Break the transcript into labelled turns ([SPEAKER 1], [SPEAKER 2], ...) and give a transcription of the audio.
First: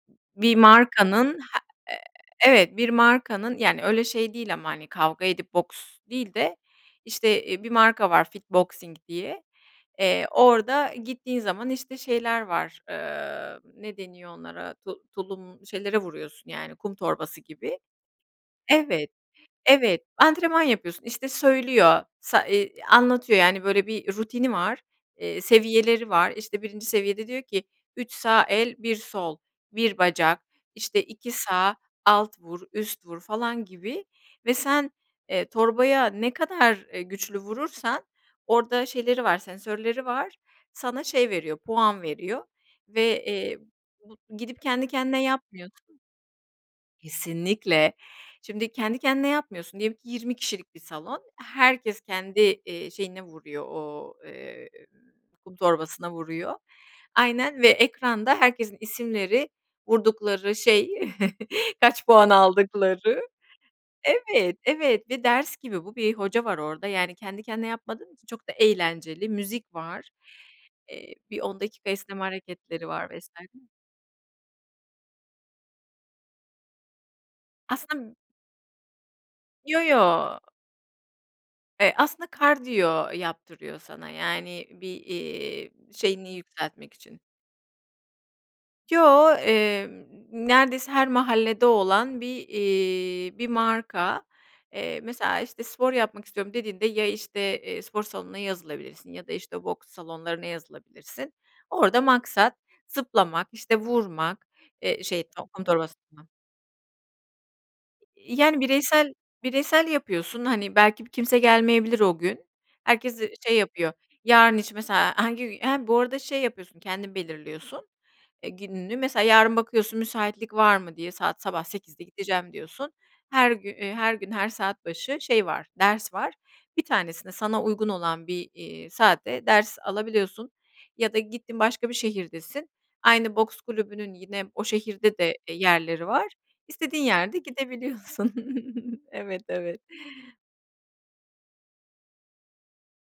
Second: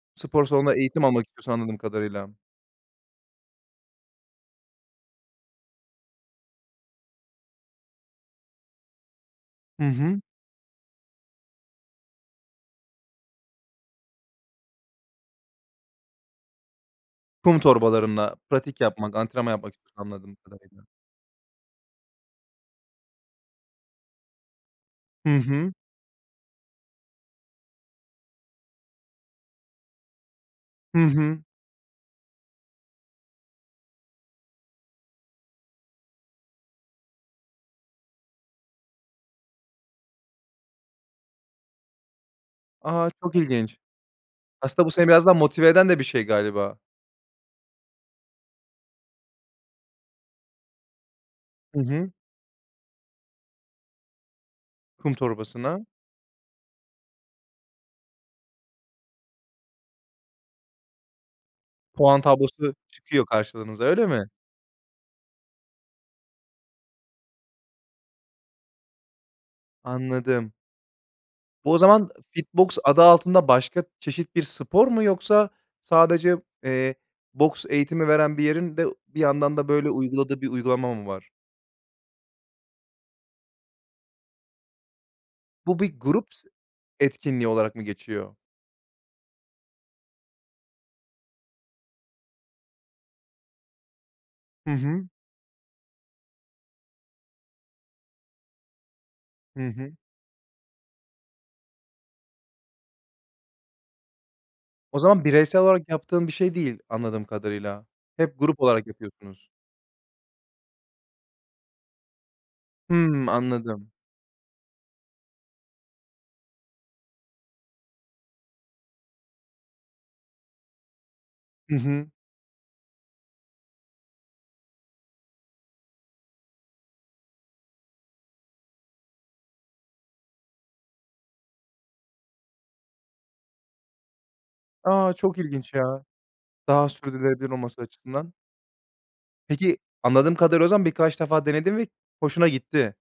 [SPEAKER 1] Spor
[SPEAKER 2] Bir
[SPEAKER 1] salonunda eğitim almak
[SPEAKER 2] markanın
[SPEAKER 1] istiyorsun
[SPEAKER 2] he
[SPEAKER 1] anladığım
[SPEAKER 2] eee
[SPEAKER 1] kadarıyla.
[SPEAKER 2] Evet bir markanın yani öyle şey değil ama hani kavga edip boks değil de işte, eee, bir marka var FitBoxing diye,
[SPEAKER 1] Hı hı.
[SPEAKER 2] eee, orada gittiğin zaman işte şeyler var, ııı, ne deniyor onlara, tu tulum, şeylere vuruyorsun yani kum torbası
[SPEAKER 1] Kum
[SPEAKER 2] gibi
[SPEAKER 1] torbalarınla pratik
[SPEAKER 2] Evet,
[SPEAKER 1] yapmak, antrenman yapmak istiyorsun
[SPEAKER 2] evet,
[SPEAKER 1] anladığım
[SPEAKER 2] antrenman
[SPEAKER 1] kadarıyla.
[SPEAKER 2] yapıyorsun. İşte söylüyor, sa ııı, anlatıyor yani böyle bir rutini var,
[SPEAKER 1] Hı
[SPEAKER 2] eee,
[SPEAKER 1] hı.
[SPEAKER 2] seviyeleri var, işte 1. seviyede diyor ki, "3 sağ el, 1 sol, 1 bacak,
[SPEAKER 1] Hı
[SPEAKER 2] işte 2
[SPEAKER 1] hı.
[SPEAKER 2] sağ alt vur, üst vur," falan gibi ve sen, eee, torbaya ne kadar, eee, güçlü vurursan orada şeyleri var, sensörleri var, sana şey veriyor, puan veriyor
[SPEAKER 1] A!
[SPEAKER 2] ve,
[SPEAKER 1] Çok
[SPEAKER 2] eee,
[SPEAKER 1] ilginç.
[SPEAKER 2] bu gidip
[SPEAKER 1] Aslında
[SPEAKER 2] kendi
[SPEAKER 1] bu seni
[SPEAKER 2] kendine
[SPEAKER 1] biraz da motive eden de
[SPEAKER 2] yapmıyorsun.
[SPEAKER 1] bir şey galiba.
[SPEAKER 2] Kesinlikle. Şimdi kendi kendine yapmıyorsun diyelim ki 20 kişilik bir salon.
[SPEAKER 1] Hı
[SPEAKER 2] Herkes
[SPEAKER 1] hı.
[SPEAKER 2] kendi, eee, şeyine vuruyor, o eee,
[SPEAKER 1] Kum
[SPEAKER 2] kum
[SPEAKER 1] torbasına.
[SPEAKER 2] torbasına vuruyor. Aynen ve ekranda herkesin isimleri, vurdukları şey, kaç
[SPEAKER 1] Puan
[SPEAKER 2] puan
[SPEAKER 1] tablosu çıkıyor
[SPEAKER 2] aldıkları
[SPEAKER 1] karşınıza, öyle mi?
[SPEAKER 2] Evet, evet ve ders gibi bu bir hoca var orada. Yani kendi kendine yapmadığın için çok da eğlenceli. Müzik var.
[SPEAKER 1] Anladım.
[SPEAKER 2] Eee, bir 10
[SPEAKER 1] Bu o
[SPEAKER 2] dakika
[SPEAKER 1] zaman
[SPEAKER 2] esneme
[SPEAKER 1] Fitbox
[SPEAKER 2] hareketleri
[SPEAKER 1] adı
[SPEAKER 2] var vs.
[SPEAKER 1] altında başka çeşit bir spor mu yoksa sadece, eee, boks eğitimi
[SPEAKER 2] [unintelligible]
[SPEAKER 1] veren bir yerin de bir yandan da
[SPEAKER 2] Yo,
[SPEAKER 1] böyle
[SPEAKER 2] yo.
[SPEAKER 1] uyguladığı bir uygulama mı var?
[SPEAKER 2] Eee, aslında kardiyo yaptırıyor sana yani bir, iii,
[SPEAKER 1] Bu, bir
[SPEAKER 2] şeyini
[SPEAKER 1] grup s
[SPEAKER 2] yükseltmek için.
[SPEAKER 1] etkinliği olarak mı geçiyor?
[SPEAKER 2] Yo, emm, neredeyse her mahallede olan bir, iii, bir marka.
[SPEAKER 1] Hı
[SPEAKER 2] Eee,
[SPEAKER 1] hı.
[SPEAKER 2] mesela işte, "Spor yapmak istiyorum," dediğinde ya işte, eee, spor salonuna yazılabilirsin ya da işte
[SPEAKER 1] Hı
[SPEAKER 2] boks
[SPEAKER 1] hı.
[SPEAKER 2] salonlarına yazılabilirsin. Orada maksat zıplamak, işte vurmak,
[SPEAKER 1] O
[SPEAKER 2] eee, şey,
[SPEAKER 1] zaman bireysel
[SPEAKER 2] kum
[SPEAKER 1] olarak
[SPEAKER 2] torbasına.
[SPEAKER 1] yaptığın bir şey değil anladığım kadarıyla. Hep
[SPEAKER 2] Yani
[SPEAKER 1] grup olarak
[SPEAKER 2] bireysel
[SPEAKER 1] yapıyorsunuz.
[SPEAKER 2] bireysel yapıyorsun. Hani belki bir kimse gelmeyebilir o gün. Herkes z
[SPEAKER 1] Hımm,
[SPEAKER 2] şey
[SPEAKER 1] anladım.
[SPEAKER 2] yapıyor, yarın için mesela hangi gün he, bu arada şey yapıyorsun, kendin belirliyorsun, eee, gününü, mesela yarın bakıyorsun, müsaitlik var mı diye, "Saat sabah
[SPEAKER 1] Hı
[SPEAKER 2] 08.00'de
[SPEAKER 1] hı.
[SPEAKER 2] gideceğim," diyorsun. Her gün her gün, her saat başı şey var, ders var. Bir tanesini sana uygun olan bir, iii, saatte ders alabiliyorsun ya da gittin başka bir şehirdesin. Aynı boks kulübünün yine o
[SPEAKER 1] A!
[SPEAKER 2] şehirde de,
[SPEAKER 1] Çok
[SPEAKER 2] e,
[SPEAKER 1] ilginç ya.
[SPEAKER 2] yerleri var.
[SPEAKER 1] Daha
[SPEAKER 2] İstediğin yerde
[SPEAKER 1] sürdürülebilir olması
[SPEAKER 2] gidebiliyorsun
[SPEAKER 1] açısından.
[SPEAKER 2] Evet,
[SPEAKER 1] Peki,
[SPEAKER 2] evet.
[SPEAKER 1] anladığım kadarıyla o zaman birkaç defa denedin ve hoşuna gitti.